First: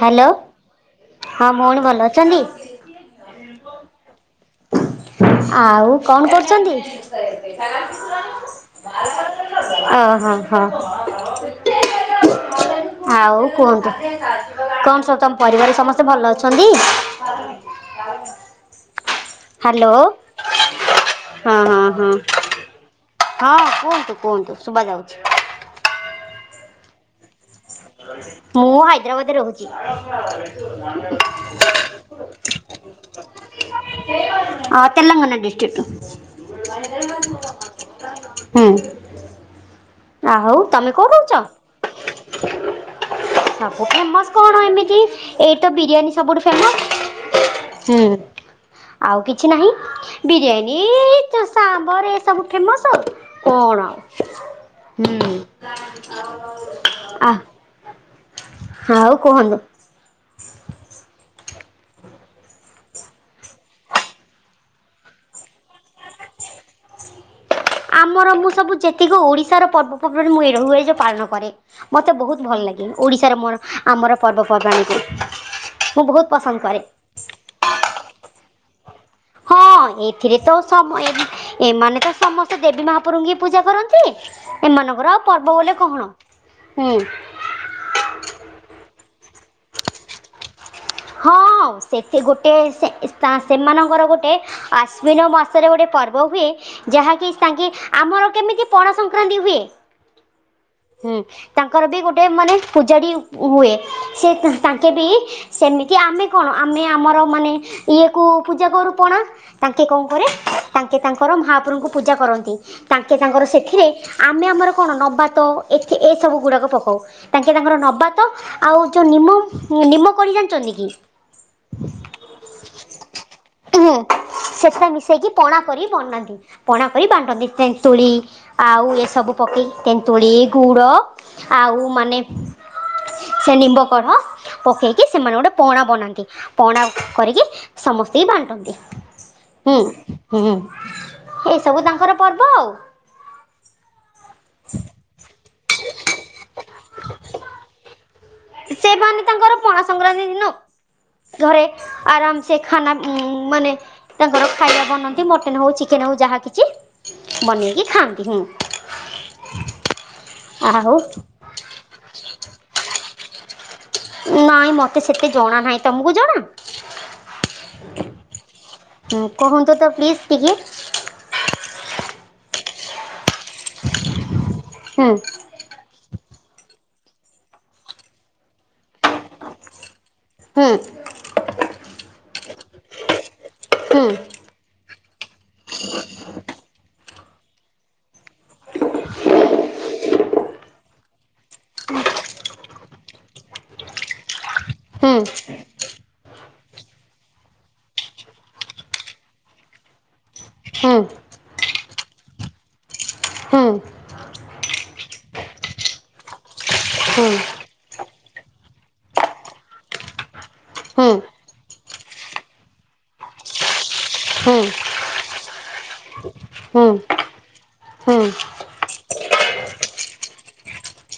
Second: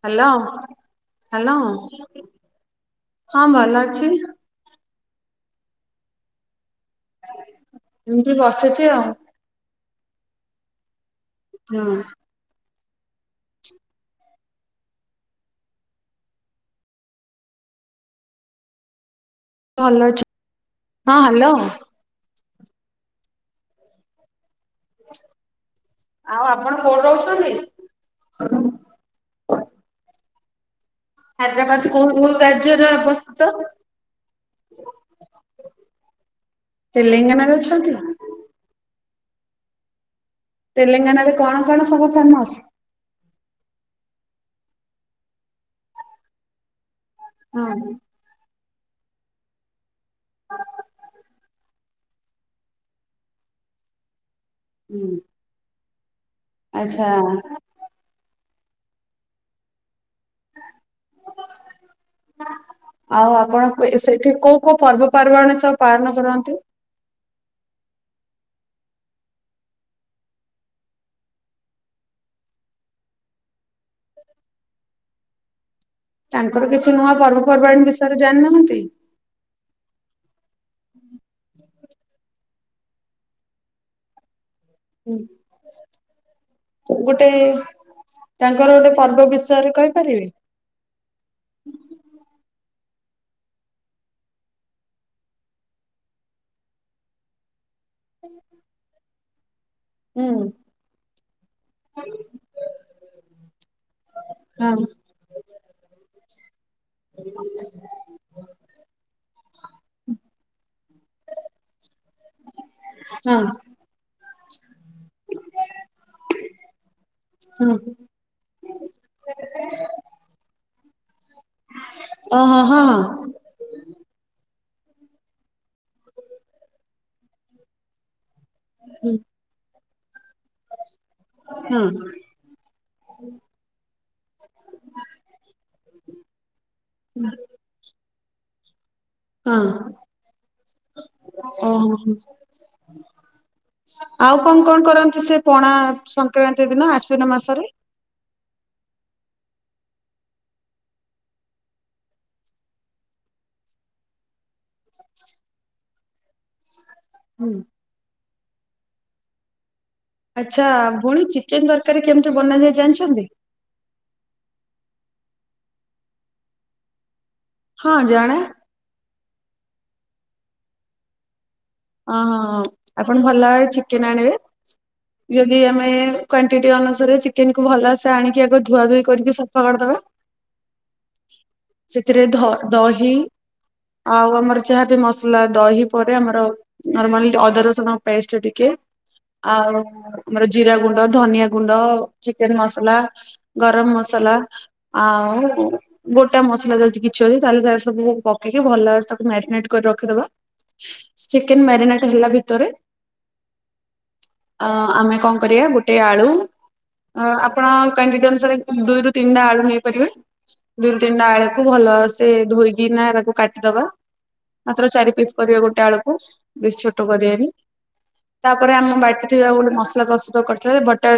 Hello! Hello hello ହଁ ଭଉଣୀ ଭଲ ଅଛନ୍ତି? ହଁ ଭଲ ଅଛି। ଆଉ କଣ କରୁଚନ୍ତି? ଏମିତି ବସିଛି ଆଉ। ଓହୋ! ହଁ। ହୁଁ। ଆଉ କୁହନ୍ତୁ, କଣ ସବୁ ତମ ପରିବାର ସମସ୍ତେ ଭଲ ଅଛନ୍ତି? [inaudible] ହ୍ୟାଲୋ! ଭଲ ଅଛି ହଁ, ହଁ, ହଁ। ହଁ, କୁହନ୍ତୁ, କୁହନ୍ତୁ। ଶୁଭା ଯାଉଛି। ଆଉ ଆପଣ କୋଉଠି ରହୁଛନ୍ତି? ମୁଁ ହାଇଦ୍ରାବାଦରେ ରହୁଛି। ହାଇଦ୍ରାବାଦ କୋଉ କୋଉ ରାଜ୍ୟରେ ଅବସ୍ଥିତ? ଆଁ ତେଲଙ୍ଗାନା ଡିଷ୍ଟ୍ରିକ୍ଟ୍ ତେଲେଙ୍ଗାନାରେ ଅଛନ୍ତି ଟୁ। ଆ ହଉ ତମେ କୋଉଠି ତେଲେଙ୍ଗାନାରେ ରହୁଚ? କଣ କଣ ସବୁ ଫେମସ୍? ସବୁ ଫେମସ୍ କଣ ଏମିତି? ଏଇଠିତ ବିରିୟାନୀ ସବୁଠୁ ହଁ ଫେମସ୍। ହୁଁ, ଆଉ କିଛି ନାହିଁ। ବିରିୟାନୀ-ଇ, ସାମ୍ବର ଏ ସବୁ ଫେମସ୍ ଆଉ, କଣ ଆଉ? ହୁଁ, ଆଚ୍ଛା ଆଃ ଆଉ କୁହନ୍ତୁ? ଆଉ ଆପଣ ସେଠି କୋଉ କୋଉ ପର୍ବପର୍ବାଣୀ ସବୁ ପାଳନ କରନ୍ତି? ଆମର ମୁଁ ସବୁ ଯେତିକ ଓଡିଶାର ପର୍ବପର୍ବାଣି, ମୁଁ ଏରା ହୁଏ ଯେ ପାଳନ କରେ। ମୋତେ ବହୁତ ଭଲ ଲାଗେ। ଓଡ଼ିଶାର ମୋର ଆମର ପର୍ବପର୍ବାଣିକୁ। ମୁଁ ବହୁତ ପସନ୍ଦ ତାଙ୍କର କରେ। କିଛି ନୂଆ ପର୍ବପର୍ବାଣି ବିଷୟରେ ଜାଣିନାହାଁନ୍ତି? ହଁ, ଏଥିରେ ତ ସମୟେନ୍ ଏମାନେ ତ ସମସ୍ତେ ଦେବୀ ମହାପୁରୁଙ୍କୁ ହି ପୂଜା କରନ୍ତି। ଏମାନଙ୍କର ଆଉ ପର୍ବ ବୋଲି କହଣ? ହୁଁ। ହେ। ତାଙ୍କର ଗୋଟେ ପର୍ବ ବିଷୟରେ କହିପାରିବେ? ହଁ, ସେଥି ଗୋଟେ ସେ-ସା-ସେମାନଙ୍କର ଗୋଟେ ଆଶ୍ୱିନ ମାସରେ ଗୋଟେ ପର୍ବ ହୁଏ, ଯାହାକି ତାଙ୍କେ ଆମର କେମିତି ପଣା ସଂକ୍ରାନ୍ତି ହୁଏ? ହୁଁ। ହୁଁ, ତାଙ୍କର ବି ଗୋଟେ ମାନେ ପୂଜାଡ଼ୀ ହୁଏ, ସେ ହଁ। ତାଙ୍କେ ବି ଏମିତି ଆମେ କଣ? ଆମେ ଆମର ମାନେ ଇ ଏ କୁ ପୂଜା କରୁ ପଣା! ତାଙ୍କେ କଣ କରେ, ତାଙ୍କେ ତାଙ୍କର ମହାପ୍ରଭଙ୍କୁ ପୂଜା କରନ୍ତି। ତାଙ୍କେ ହଁ ତାଙ୍କର ସେଥିରେ, ଆମେ ଆମର କଣ ନବାର୍ତ, ଏ-ଏସବୁ ଗୁଡ଼ାକ ପକଉ। ତାଙ୍କେ ହଁ ତାଙ୍କର ନବାର୍ତ, ଆଉ ଯୋଉ ନିମ, ନିମ କଢି ଜାଣିଚନ୍ତି କି? ଓ ହଁ, ହଁ। ହୁଁ ସେଟା ମିଶେଇକି ପଣା କରି ବନାନ୍ତି ପଣା କରି ବାଣ୍ଟନ୍ତି ତେନ୍ତୁଳି। ଆଉ ହୁଁ ଏସବୁ ପକେଇ ତେନ୍ତୁଳି ଗୁଡ଼ ଆଉ ହଁ ମାନେ। ସେ ନିମ୍ବ କଢ଼ ପକେଇକି। ସେମାନେ ଗୋଟେ ପଣା ବନାନ୍ତି ପଣା କରିକି ସମସ୍ତିଙ୍କି ବାଣ୍ଟନ୍ତି। ହଁ ହୁଁ ହୁଁ ଏସବୁ ଓହୋ ତାଙ୍କର ପର୍ବ ଆଉ। ଆଉ କଣ କଣ କରନ୍ତି ସେ ପଣା ସଂକ୍ରାନ୍ତି ଦିନ ଆଶ୍ଵିନ ମାସରେ? ସେମାନେ ତାଙ୍କର ପଣା ସଂକ୍ରାନ୍ତି ଦିନ ଘରେ ଆରାମ ସେ ଖାନା ମାନେ ତାଙ୍କର ଖାଇବା ବନାନ୍ତି ମଟନ ହଉ ଚିକେନ ହଉ ଯାହା କିଛି। ହୁଁ ବନେଇକି ଖାଆନ୍ତି ହିଁ। ଆଚ୍ଛା ଭଉଣୀ ଚିକେନ ତରକାରୀ କେମିତି ବନାଯାଏ ଜାଣିଛନ୍ତି? ନାଇଁ ମତେ ସେତେ ଜଣା ନାହିଁ ତମକୁ ଜଣା? ହଁ ଜଣା। ହୁଁ କୁହନ୍ତୁ ତ ପ୍ଲିଜ୍ ଟିକେ। ଓହୋହୋ ଆପଣ ଭଲ ଭାବେ ଚିକେନ ଆଣିବେ। ହୁଁ। ଆମେ କ୍ୱାଣ୍ଟିଟି ଅନୁସାରେ ଚିକେନ କୁ ଭଲସେ ଆଣିକି ଆଗ ଧୁଆ ଧୁଇ କରିକି ସଫା କରିଦବା। ହୁଁ। ସେଥିରେ ଧଅ ଦହି ହୁଁ ଆଉ ଆମର ଯାହା ବି ମସ ଲା ଦହି ପରେ ଆମର ନର୍ମାଲି ଅଦା ରସୁଣ ପେଷ୍ଟ ଟିକେ। ଆଉ ଆମର ଜିରା ଗୁଣ୍ଡ ଧନିଆ ଗୁଣ୍ଡ ଚିକେନ ମସଲା ଗରମ ମସଲା ହୁଁ ଆଉ ଗୋଟା ମସଲା ଯଦି କିଛି ଅଛି। ତାହଲେ ସବୁ ପକେଇକି ଭଲ ଭାବରେ ତାକୁ ମ୍ୟାରିନେଟ କରି ରଖିଦବ। ହୁଁ। ଚିକେନ ମ୍ୟାରିନେଟ ହେଲା ଭିତରେ ହୁଁ। ଅ ଆମେ କଣ କରିବା ଗୋଟେ ଆଳୁ ହୁଁ ଆପଣ କାଣ୍ଟିଟ ଅନୁସାରେ ଦୁଇରୁ ତିନଟା ଆଳୁ ନେଇପାରିବେ। ଦୁଇରୁ ହୁଁ ତିନଟା ଆଳୁକୁ ଭଲସେ ଧୋଇକି ନା ତାକୁ କାଟିଦବା। ହୁଁ ହୁଁ ମାତ୍ର ଚାରି ପିସ୍ କରିବା ଗୋଟେ ଆଳୁକୁ ବିସ୍ ହୁଁ ଛୋଟ କରିବାନି ହୁଁ ତାପରେ ଆମେ ବାଟିଥିବା ଗୋଟେ ମସଲା କସୁ କରିଥିଲେ ଭଟା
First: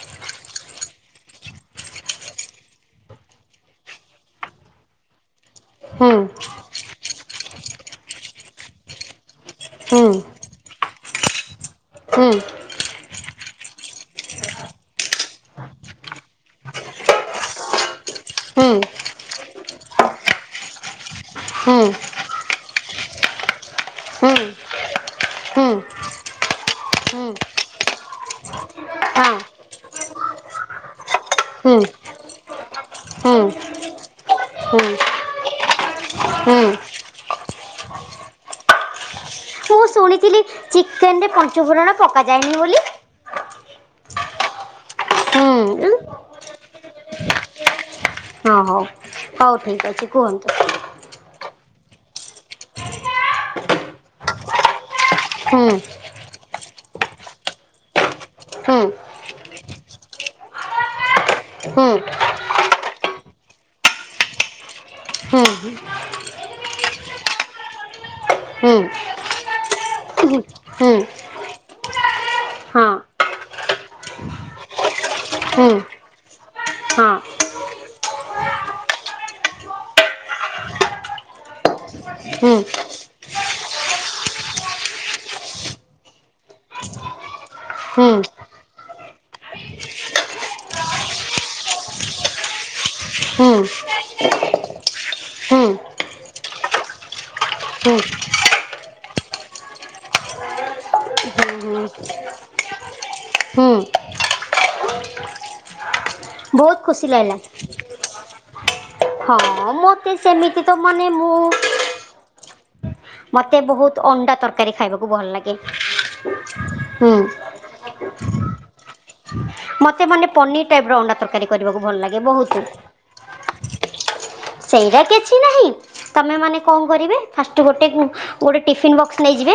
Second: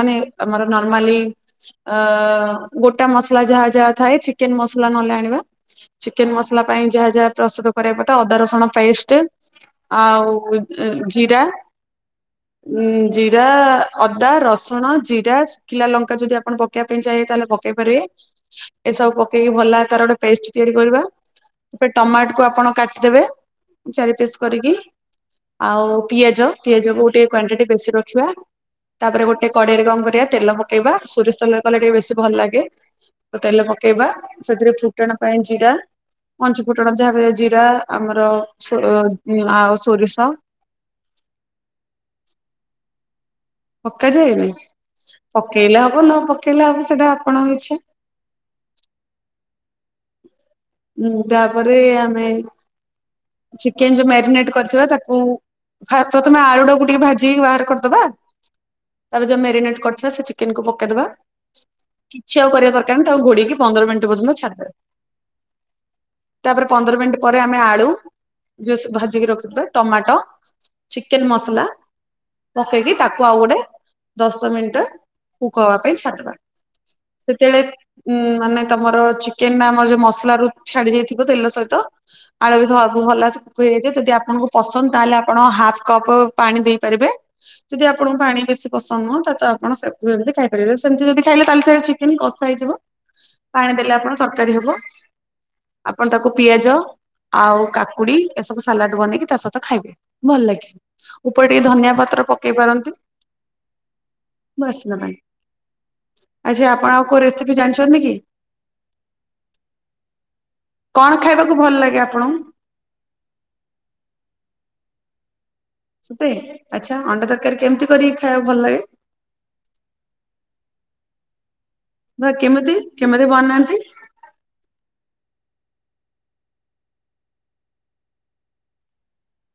ମାନେ ଆମର ନର୍ମାଲି ଅ ଗୋଟା ମସଲା ଯାହା ଯାହା ଥାଏ ଚିକେନ ମସଲା ନହେଲେ ଆଣିବା। ହୁଁ ଚିକେନ ହୁଁ ମସଲା ପାଇଁ ଯାହା ଯାହା ପ୍ରସ୍ତୁତ କରବା କଥା ଅଦା ରସୁଣ ପେଷ୍ଟ। ଆଉ ଜିରା। ହୁଁ। ଉଁ ଜିରା ଅଦା ରସୁଣ ଜିରା। କିଲା ଲଙ୍କା ଯଦି ଆପଣ ପକେଇବା ପାଇଁ ଚାହେଁ ତାହେଲେ ପକେଇପାରିବେ। ଏସବୁ ପକେଇକି ଭଲ ତାର ଗୋଟେ ପେଷ୍ଟ ତିଆରି କରିବା ହଁ ସେପ ହୁଁ ଟମାଟକୁ ଆପଣ କାଟିଦେବେ। ଚାରି ପିସ୍ କରିକି ହୁଁ ଆଉ ପିଆଜ ପିଆଜକୁ ଗୋଟେ କ୍ଵାଣ୍ଟିଟି ବେଶୀ ରଖିବା। ତାପରେ ଗୋଟେ କଡ଼େଇରେ ଗମ କରିବା ତେଲ ପକେଇବା ସୋରିଷ ତେଲରେ ହୁଁ କଲେ ଟିକେ ବେଶୀ ଭଲ ଲାଗେ। ତ ତେଲ ପକେଇବା ସେଥିରେ ହୁଁ ମୁଁ ଫୁଟଣ ପାଇଁ ଜିରା ପଞ୍ଚୁ ଫୁଟଣ ଯାହା ଜିରା ଆମର ଓ ଆଉ ସୋରିଷ। ଶୁଣିଥିଲି ଚିକେନରେ ପଞ୍ଚଫୁଟଣ ପକାଯାଏନି ବୋଲି ପକାଯାଏନି ହୁଁ ପକେଇଲେ ହଁ ହବ ନ ପକେଇଲେ ହବ ସେଟା ଆପଣଙ୍କ ଇଚ୍ଛା। ହଁ ହଉ ହଉ ଠିକ୍ ଅଛି କୁହନ୍ତୁ। ହୁଁ ତାପରେ ଆମେ। ଚିକେନ ଯୋଉ ମ୍ୟାରିନେଟ କରିଥିବା ତାକୁ ହୁଁ ଫାତ ତମେ ଆଳୁଡାକୁ ଟିକିଏ ଭାଜିିକି ବାହାର କରିଦବା। ହୁଁ ତାପରେ ଯ ମ୍ୟାରିନେଟ୍ କରିଥିବା ସେ ଚିକେନକୁ ପକେଇଦବା। ହୁଁ କିଛି ଆଉ କରିବା ଦରକାରନି ତାକୁ ଘୋଡେକି ପନ୍ଦର ମିନଟି ପର୍ଯ୍ୟନ୍ତ ଛାଡ଼ିଦେବେ। ହୁଁ। ତାପରେ ପନ୍ଦର ମିନିଟ୍ ପରେ ଆମେ ଆଳୁ। ଯଉ ହୁଁ ସେ ଭାଜିକି ରଖିଥିବା ଟମାଟୋ ଚିକେନ ମସଲା। ପକେଇକି ତାକୁ ଆଉ ଗୋଟେ ଦଶ ମିନିଟ କୁକ ହବା ପାଇଁ ଛାଡି ଦବା। ତେତେଳେ ଉଁ ମାନେ ତମର ଚିକେନ ଟା ଆମର ଯୋଉ ମସଲାରୁ ଛାଡି ଯାଇଥିବ ତେଲ ସହିତ। ହୁଁ। ଭଲ ସୁଖ ହେଈଯାଇଥିବ ଯଦି ଆପଣଙ୍କୁ ପସନ୍ଦ ତାହେଲେ ଆପଣ ହାପ୍ କପ ପାଣି ଦେଇପାରିବେ। ଯଦି ଆପଣଙ୍କୁ ପାଣି ବେଶୀ ପସନ୍ଦ ନୁହଁ ତା ତ ଆପଣ [unintelligible] ଖାଇପାରିବେ ସେମିତି ଯଦି ଖାଇଲେ ତାହେଲେ ସେ ଚିକେନ୍ କ ଶାଇଯିବ ପାଣି ଦେଲେ ଆପଣ ତରକାରୀ ହବ। ଆପଣ ତାକୁ ପିଆଜ ଆଉ। କାକୁଡି ଏସବୁ ସାଲାଡ ବନେଇକି ତା ସହିତ ଖାଇବେ ଭଲ ଲାଗେ। ଉପରେ ଟିକିଏ ଧନିଆ ପତ୍ର ପକେଇ ପାରନ୍ତି ବାସ୍ନା ପାଇଁ। ଆଚ୍ଛା ବହୁତ ଆପଣ ଆଉ ଖୁସି କୋଉ ଲାଗିଲା ରେସିପି ଜାଣିଛନ୍ତି କି? ହଁ ମୋତେ ସେମିତି ତ ମାନେ କଣ ମୁଁ। ଖାଇବାକୁ ଭଲ ଲାଗେ ଆପଣଙ୍କୁ ମତେ ବହୁତ ଅଣ୍ଡା ତରକାରୀ ଖାଇବାକୁ ଭଲ ଲାଗେ। ଏ ସୁପେ ଆଚ୍ଛା ଅଣ୍ଡା ତରକାରୀ କେମିତି କରିକି ଖାଇବାକୁ ଭଲ ଲାଗେ? ମତେ ମାନେ ପନିର୍ ଟାଇପର ଅଣ୍ଡା ତରକାରୀ କରିବାକୁ ଭଲ ଲାଗେ। ବା ବହୁତ କେମିତି କେମିତି ବନାନ୍ତି? ସେଇଟା କିଛି ନାହିଁ ତମେ ମାନେ କଣ କରିବେ ଫାଷ୍ଟ ଗୋଟେ। ଗୋଟେ ଟିଫିନ୍ ବକ୍ସ ନେଇଯିବେ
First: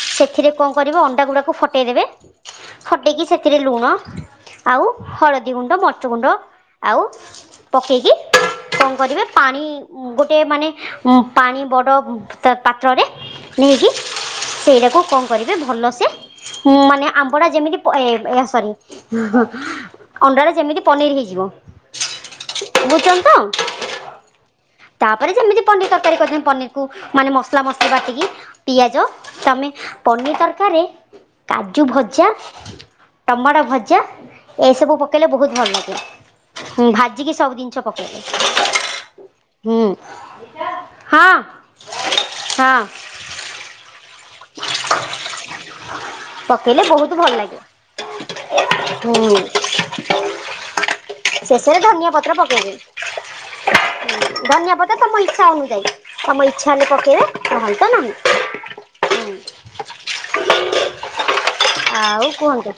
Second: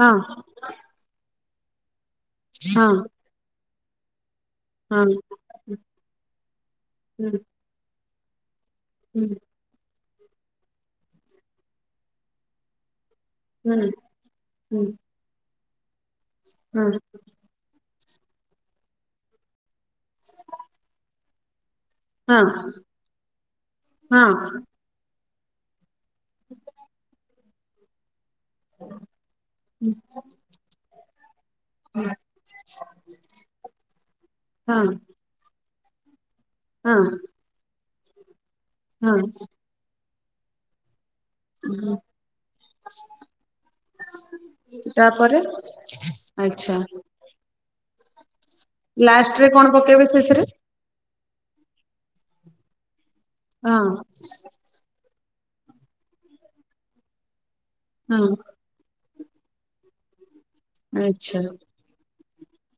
ହଁ ସେଥିରେ କଣ କରିବ ଅଣ୍ଡାଗୁଡ଼ାକୁ ଫଟେଇଦେବେ। ହଁ ଫଟେଇକି ସେଥିରେ ଲୁଣ। ଆଉ ହଁ। ହଳଦୀ ଗୁଣ୍ଡ ମଚ ଗୁଣ୍ଡ ଆଉ ହୁଁ ପକେଇକି। କଣ ହୁଁ କରିବେ ପାଣି ଗୋଟେ ମାନେ ପାଣି ବଡ ପାତ୍ରରେ। ହୁଁ ନେଇକି ହୁଁ ସେଇଟାକୁ କଣ କରିବେ ଭଲସେ ହୁଁ ମାନେ ଆମ୍ବଡ଼ା ଯେମିତି। ପ ଏ ସରି ଅଣ୍ଡାରେ ଯେମିତି ପନିର ହେଇଯିବ। ହଁ ବୁଝୁଛନ୍ତି ତ ହଁ। ତାପରେ ଯେମିତି ପନିର ତରକାରୀ କରିଦେନ୍ତି ପନିରକୁ ମାନେ ମସଲା ମସଲା ବାଟିକି। ପିଆଜ ତମେ ପନିର ତରକାରୀ। କାଜୁ ଭଜା ଟମାଟୋ ଭଜା ଏଇ ହଁ ସବୁ ପ ପକେଇଲେ ବହୁତ ଭଲ ଲାଗେ ଉଁ ଭାଜିକି ସବୁ ଜିନିଷ ପକେଇ ହଁ। ହୁଁ ହଁ। ହୁଁ ହଁ ଆଚ୍ଛା ପକେଇଲେ ବହୁତୁ ଭଲ ଲାଗିବ। ଲାଷ୍ଟ ରେ କଣ ପକେଇବେ ସେଇଥିରେ? ଶେଷରେ ଧନିଆ ପତ୍ର ପକେଇବି। ହଁ। ଧନିଆ ପତ ତମ ଇଚ୍ଛା ଅନୁଯାଇ ତମ ଇଚ୍ଛା ହେଲେ ପକେଇବେ ନ ହେଲେ ତ ନାହିଁ। [unintelligible] ହୁଁ ଆଚ୍ଛା। ଆଉ କୁହନ୍ତୁ।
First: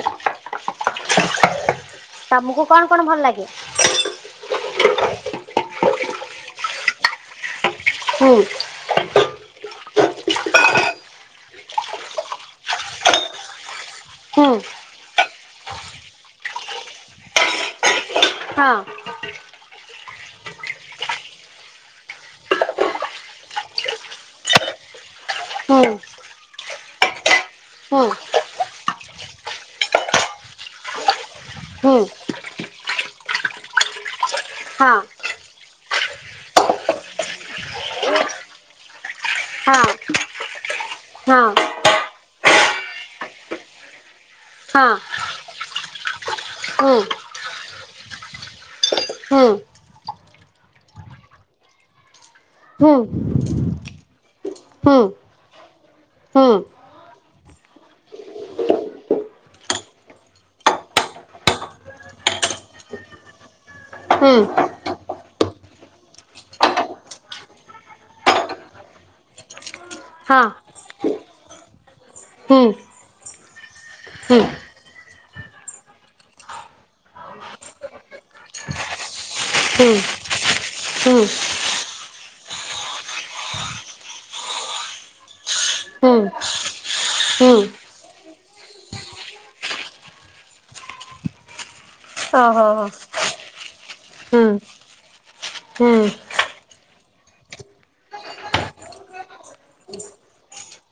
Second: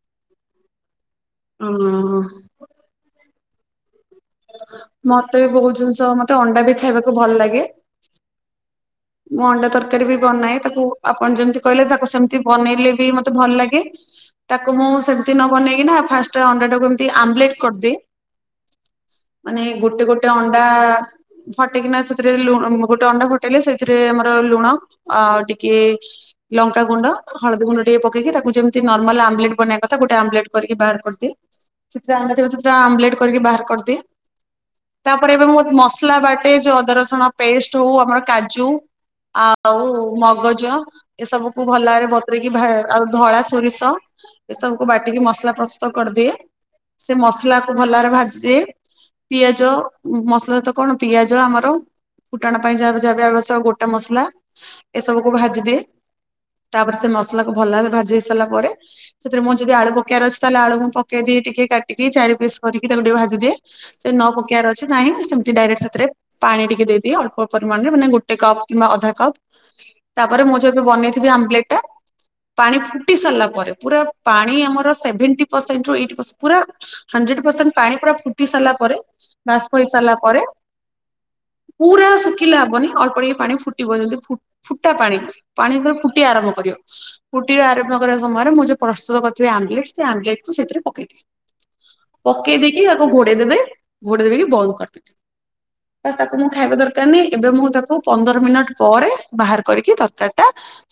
ଉଁ-ଉଁ-ଉଁ-ଉଁ ତମକୁ କଣ କଣ ଭଲ ଲାଗେ? ମତେ ବି ବହୁତ ଜିନିଷ ମତେ ଅଣ୍ଡା ବି ଖାଇବାକୁ ଭଲ ଲାଗେ। ହୁଁ। ମୁଁ ଅଣ୍ଡା ତରକାରୀ ବି ବନାଏ ତାକୁ ଆପଣ ଯେମିତି କହିଲେ ତାକୁ ସେମିତି ବନେଇଲେ ବି ମତେ ଭଲ ଲାଗେ। ହୁଁ ତାକୁ ମୁଁ ସେମିତି ନ ବନେଇକି ନା ଫାଷ୍ଟ ଅଣ୍ଡାଟାକୁ ଏମତି ଆମ୍ଲେଟ କରିଦିଏ‌। ହଁ। ମାନେ ଗୋଟେ ଗୋଟେ ଅଣ୍ଡା-ଆ-ଆ ଫଟେଇକିନା ସେଥିରେ ଲୁଣ ଗୋଟେ ଅଣ୍ଡା ଫଟେଇଲେ ସେ ସେଥିରେ ଆମର ଲୁଣ ଆଉ ଟିକେ ହୁଁ ଲଙ୍କା ଗୁଣ୍ଡ, ହଳଦୀ ଗୁଣ୍ଡ ଟିକେ ହୁଁ ପକେଇକି ତାକୁ ଯେମିତି ନର୍ମାଲ ଆମ୍ଲେଟ୍ ବନେଇବା କଥା ଗୋଟେ ଆମ୍ଲେଟ୍ କରିକି ବାହାର କରିଦିଏ। ହୁଁ ସେଥିରେ ଆ [unintelligible] ସେଥିରେ ଆମ୍ଲେଟ୍ କରିକି ବାହାର କରିଦିଏ। ହଁ ତାପରେ ଏବେ ମୁଁ ମସଲା ବାଟେ ଯୋଉ ଅଦା ରସୁଣ ପେଷ୍ଟ ହଉ ଆମର କା ଜୁ ହଁ ଆଉ ମଗଜ ହଁ ଏସବୁକୁୁ ଭଲରେ ବତୁରେଇକି ଭା ଆଉ ଧଳା ସୋରିଷ ଏସବୁ ହଁ ବାଟିକି ମସଲା ପ୍ରସ୍ତୁତ କରିଦିଏ, ହୁଁ ସେ ମସଲାକୁ ଭଲରେ ଭାଜିଦିଏ। ହୁଁ ପିଆଜ ମସଲା ତ କଣ ପିଆଜ ଆମର ଫୁଟଣ ପାଇଁ ହୁଁ ଯାଆର ଯାଆର [inaudible] ସହ ଗୋଟା ମସଲା ହୁଁ ଏସବୁକୁୁ ଭାଜିଦିଏ। ହୁଁ ତାପରେ ସେ ମସଲାକୁ ଭଲ ଭାବେ ଭାଜି ହେଇ ସାରିଲା ପରେ ସେଥିରେ ମୁଁ ଯଦି ଆଳୁ ପକେଇବାର ଅଛି ତାହେଲେ ଆଳୁ ମୁଁ ପକେଇଦିଏ ଟିକେ କାଟିକି ଚାରି ପିସ୍ କରିକି ତାକୁ ଟିକେ ଭାଜିଦିଏ। ସେ ନ ହୁଁ ପକେଇବାର ଅଛି ନାହିଁ ସେମିତି ଡାଇରେକ୍ଟ ସେଥିରେ ପାଣି ଟିକେ ଦେଇଦିଏ ଅଳ୍ପ ପରିମାଣ ଦିଏ ମାନେ ଗୋଟେ କପ୍ କିମ୍ବା ଅଧା କପ୍, ହଁ ତାପରେ ମୁଁ ଯେବେ ବନେଇଥିବି ଆମ୍ଲେଟ୍ ଟା ହୁଁ ପାଣି ଫୁଟି ସାରିଲା ପରେ ପୁରା ହୁଁ ପାଣି ଆମର ସେଭେଣ୍ଟି ପରସେଣ୍ଟରୁ ଏଇଟି ପରସ୍ ପୁରା ହଣ୍ଡ୍ରେଡ ପରସେଣ୍ଟ ପାଣି ପୁରା ଫୁଟି ସାରିଲା ପରେ, ବାଷ୍ପ ହେଇ ହୁଁ ସାରିଲା ପରେ ହୁଁ। ପୁରା ଶୁଖ୍ ଖିଲା ହବନି ଅଳ୍ପ ଟିକେ ପାଣି ଫୁଟିବ ଯେମିତି ଫୁ ଫୁଟା ପାଣି, ପାଣି ଯେତେବେଳେ ହୁଁ ଫୁଟିବା ଆରମ୍ଭ କରିବ ହୁଁ ଫୁଟିବା ଆରମ୍ଭ କରିବା ସମୟରେ ମୁଁ ଯୋଉ ପ୍ରସ୍ତୁତ କରିଥିବି ଆମ୍ଲେଟ୍ ସେ ଆମ୍ଲେଟ୍ କୁ ସେଥିରେ ପକେଇଦିଏ। ଓହୋ ପକେଇ ହୋ ଦେଇକି ତାକୁ ଘୋଡେଇ ଦେବେ, ଘୋଡେଇ ଦେଇକି ହୁଁ ବନ୍ଦ କରିଦେବେ। ହୁଁ। ବାସ୍ ତାକୁ ମୁଁ ଖାଇବା ଦର୍ [unintelligible] ଏବେ ମୁଁ ତାକୁ ପନ୍ଦର ମିନିଟ୍ ପରେ ବାହାର କରିକି ତରକାରୀଟା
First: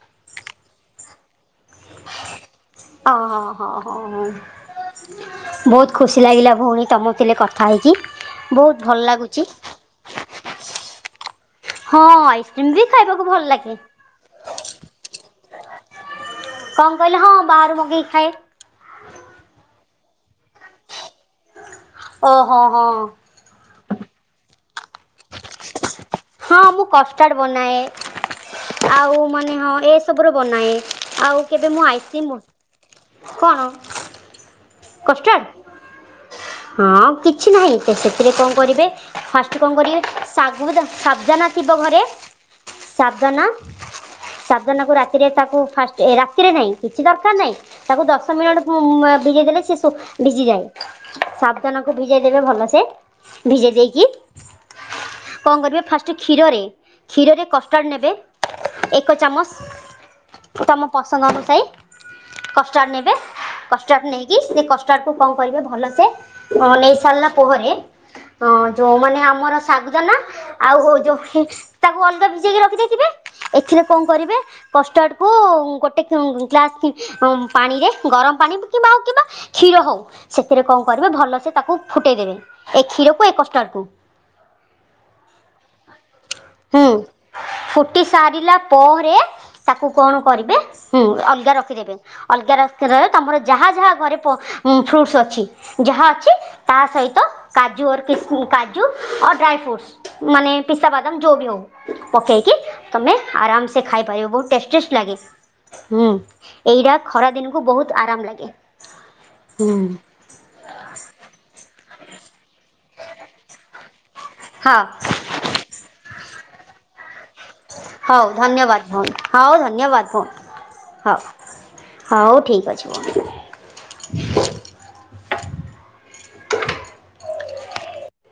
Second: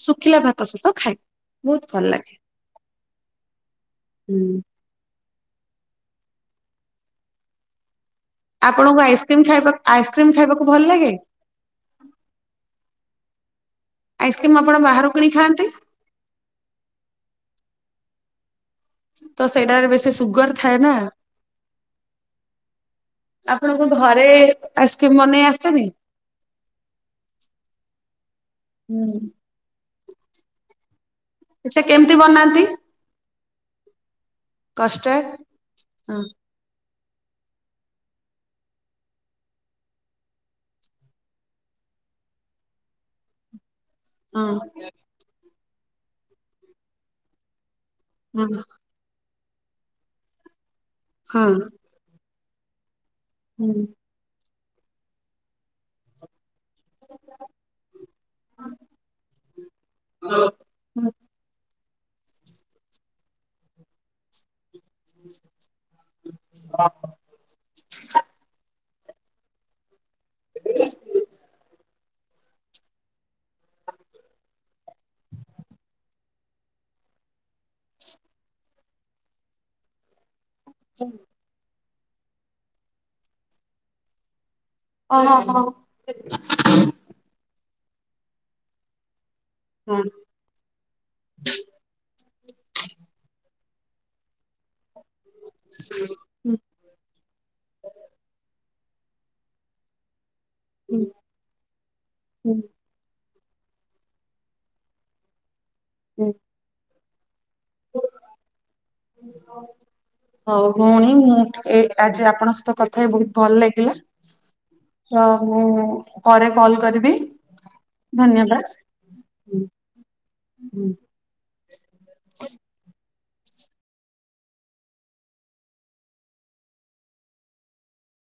ଶୁଖିଲା ଭାତ ସହିତ ଖାଏ, ବହୁତ ଭଲ ଲାଗେ। ହୁଁ ହଁ-ହଁ-ହଁ-ହଁ। ବହୁତ ଖୁସି ଲାଗିଲା ଭଉଣୀ ତମଥିଲେ କଥା ହେଇକି। ବହୁତ ଭଲ ଆପଣଙ୍କୁ ଲାଗୁଛି ଆଇସ୍କ୍ରିମ୍ ଖାଇବା ଆଇସ୍କ୍ରିମ୍ ଖାଇବାକୁ ଭଲ ଲାଗେ? ହଁଅ ଆଇସ୍କ୍ରିମ୍ ବି ଖାଇବାକୁ ଭଲ ଲାଗେ। ଆଇସ୍କ୍ରିମ୍ ଆପଣ ବାହାରୁ କିଣି ଖାଆନ୍ତି? କଣ କହିଲ? ହଁ ବାହାରୁ ମଗେଇ ଖାଏ। ତ ସେଇଟାରେ ବେଶୀ ସୁଗାର ଥାଏ ନା। ଓହୋଃ ହଁ। ଆପଣଙ୍କୁ ଘରେ ଆଇସ୍କ୍ରିମ ବନେଇ ଆସିନି? ହଁ ମୁଁ କଷ୍ଟାର୍ଡ ବନାଏ ହୁଁ ଆଉ ମାନେ ହଁ ଏ ସବୁର ବନାଏ ଆଉ କେବେ ଆଚ୍ଛା ମୁଁ କେମିତି ଆଇସ୍କ୍ରିମ୍ ବନାନ୍ତି କଣ କଷ୍ଟାର୍ଡ଼? ହୁଁ। ହଁ କିଛି ନାହିଁ ତ ସେଥିରେ କଣ କରିବେ। ଫାଷ୍ଟ କଣ କରିବି ଶାଗୁ ସବ୍ଜା ନା ଥିବ ଘରେ ସାବନ। ହଁ ସାତଜଣଙ୍କୁ ରାତିରେ ତାକୁ ଫାଷ୍ଟ ରାତିରେ ନାହିଁ କିଛି ଦରକାର ନାହିଁ। ତାକୁ ଦଶ ହଁ ମିନିଟ ଭିଜେଇ ଦେଲେ ସେ ଭିଜିଯାଏ ହଁ ସାବଧାନ। ଭିଜାଇ ଦେଲେ ଭଲ ଆସେ ଭିଜେଇ ହୁଁ ଦେଇକି। କଣ କରିବ ଫାଷ୍ଟ କ୍ଷୀରରେ କ୍ଷୀରରେ କଷ୍ଟାର୍ଡ଼ ନେବେ ଏକ ଚାମଚ ତମ ହୁଁ ପସଙ୍ଗ ଅନସାଇ କଷ୍ଟାର୍ଡ଼ ନେବେ କଷ୍ଟାର୍ଡ଼ ନେଇକ କି ଏ କଷ୍ଟାଡକୁ କଣ କରିବେ ଭଲ ସେ ନେଇସାରିଲା ପରେ ଯୋଉ ମାନେ ଆମର ଶାଗୁଦାନା ଆଉ ହଉ ଯୋଉ ତାକୁ ଅଲଗା ଭିଜେଇକି ରଖିଦେଇଥିବେ ଏଥିରେ କଣ କରିବେ କଷ୍ଟାର୍ଡ କୁ ଗୋଟେ ଗ୍ଲାସ ପାଣିରେ ଗରମ ପାଣି କିବା ଆଉ କିବା କ୍ଷୀର ହଉ ସେଥିରେ କ'ଣ କରିବେ ଭଲ ସେ ତାକୁ ଫୁଟେଇଦବେ ଏ କ୍ଷୀରକୁ ଏ କଷ୍ଟାଡକୁ। ଓୋ ହୋ। ହୁଁ ଫୁଟି ସାରିଲା ପରେ ତାକୁ ହଁ କଣ କରିବେ ଅଲଗା ରଖିଦେବେ ଅଲଗା ରଖି ରହ ତମର ଯାହା ଯାହା ଘରେ ପ ହୁ ଫ୍ରୁଟ୍ସ୍ ଅଛି ଯାହା ଅଛି ହୁଁ ତା ସହିତ କାଜୁଅର୍ କି କାଜ ଟୁ ଡ୍ରାଏ ଫୃଟ୍ସମାନେ ପିସ୍ତା ହୁଁ ବାଦାମ ଯୋବି ହୁଁ ହଉ। ତମେ ଆରାମ ସେ ଖାଇପାରିବ ବହୁତ ଟଷ୍ଟିସ ଲାଗେ ହୁଁ ଏଇଟା। ଖରା ଦିନକୁ ବହୁତ ଆରାମ ଲାଗେ। ହୁଁ ହଉ ଭଉଣୀ ମୁଁ ଏ ଆଜି ଆପଣଙ୍କ ସହିତ କ ଥାପ ବହୁତ ଭଲ ଲାଗିଲା ହଁ ତ ମୁଁ ପରେ କଲ କରିବି। ହଉ ଧନ୍ୟବାଦ ଭଉଣୀ ହଉ ହୁଁ ଧନ୍ୟବାଦ ହୁଁ। ଭଉଣୀ ହଉ। ହଉ ଠିକ ଅଛି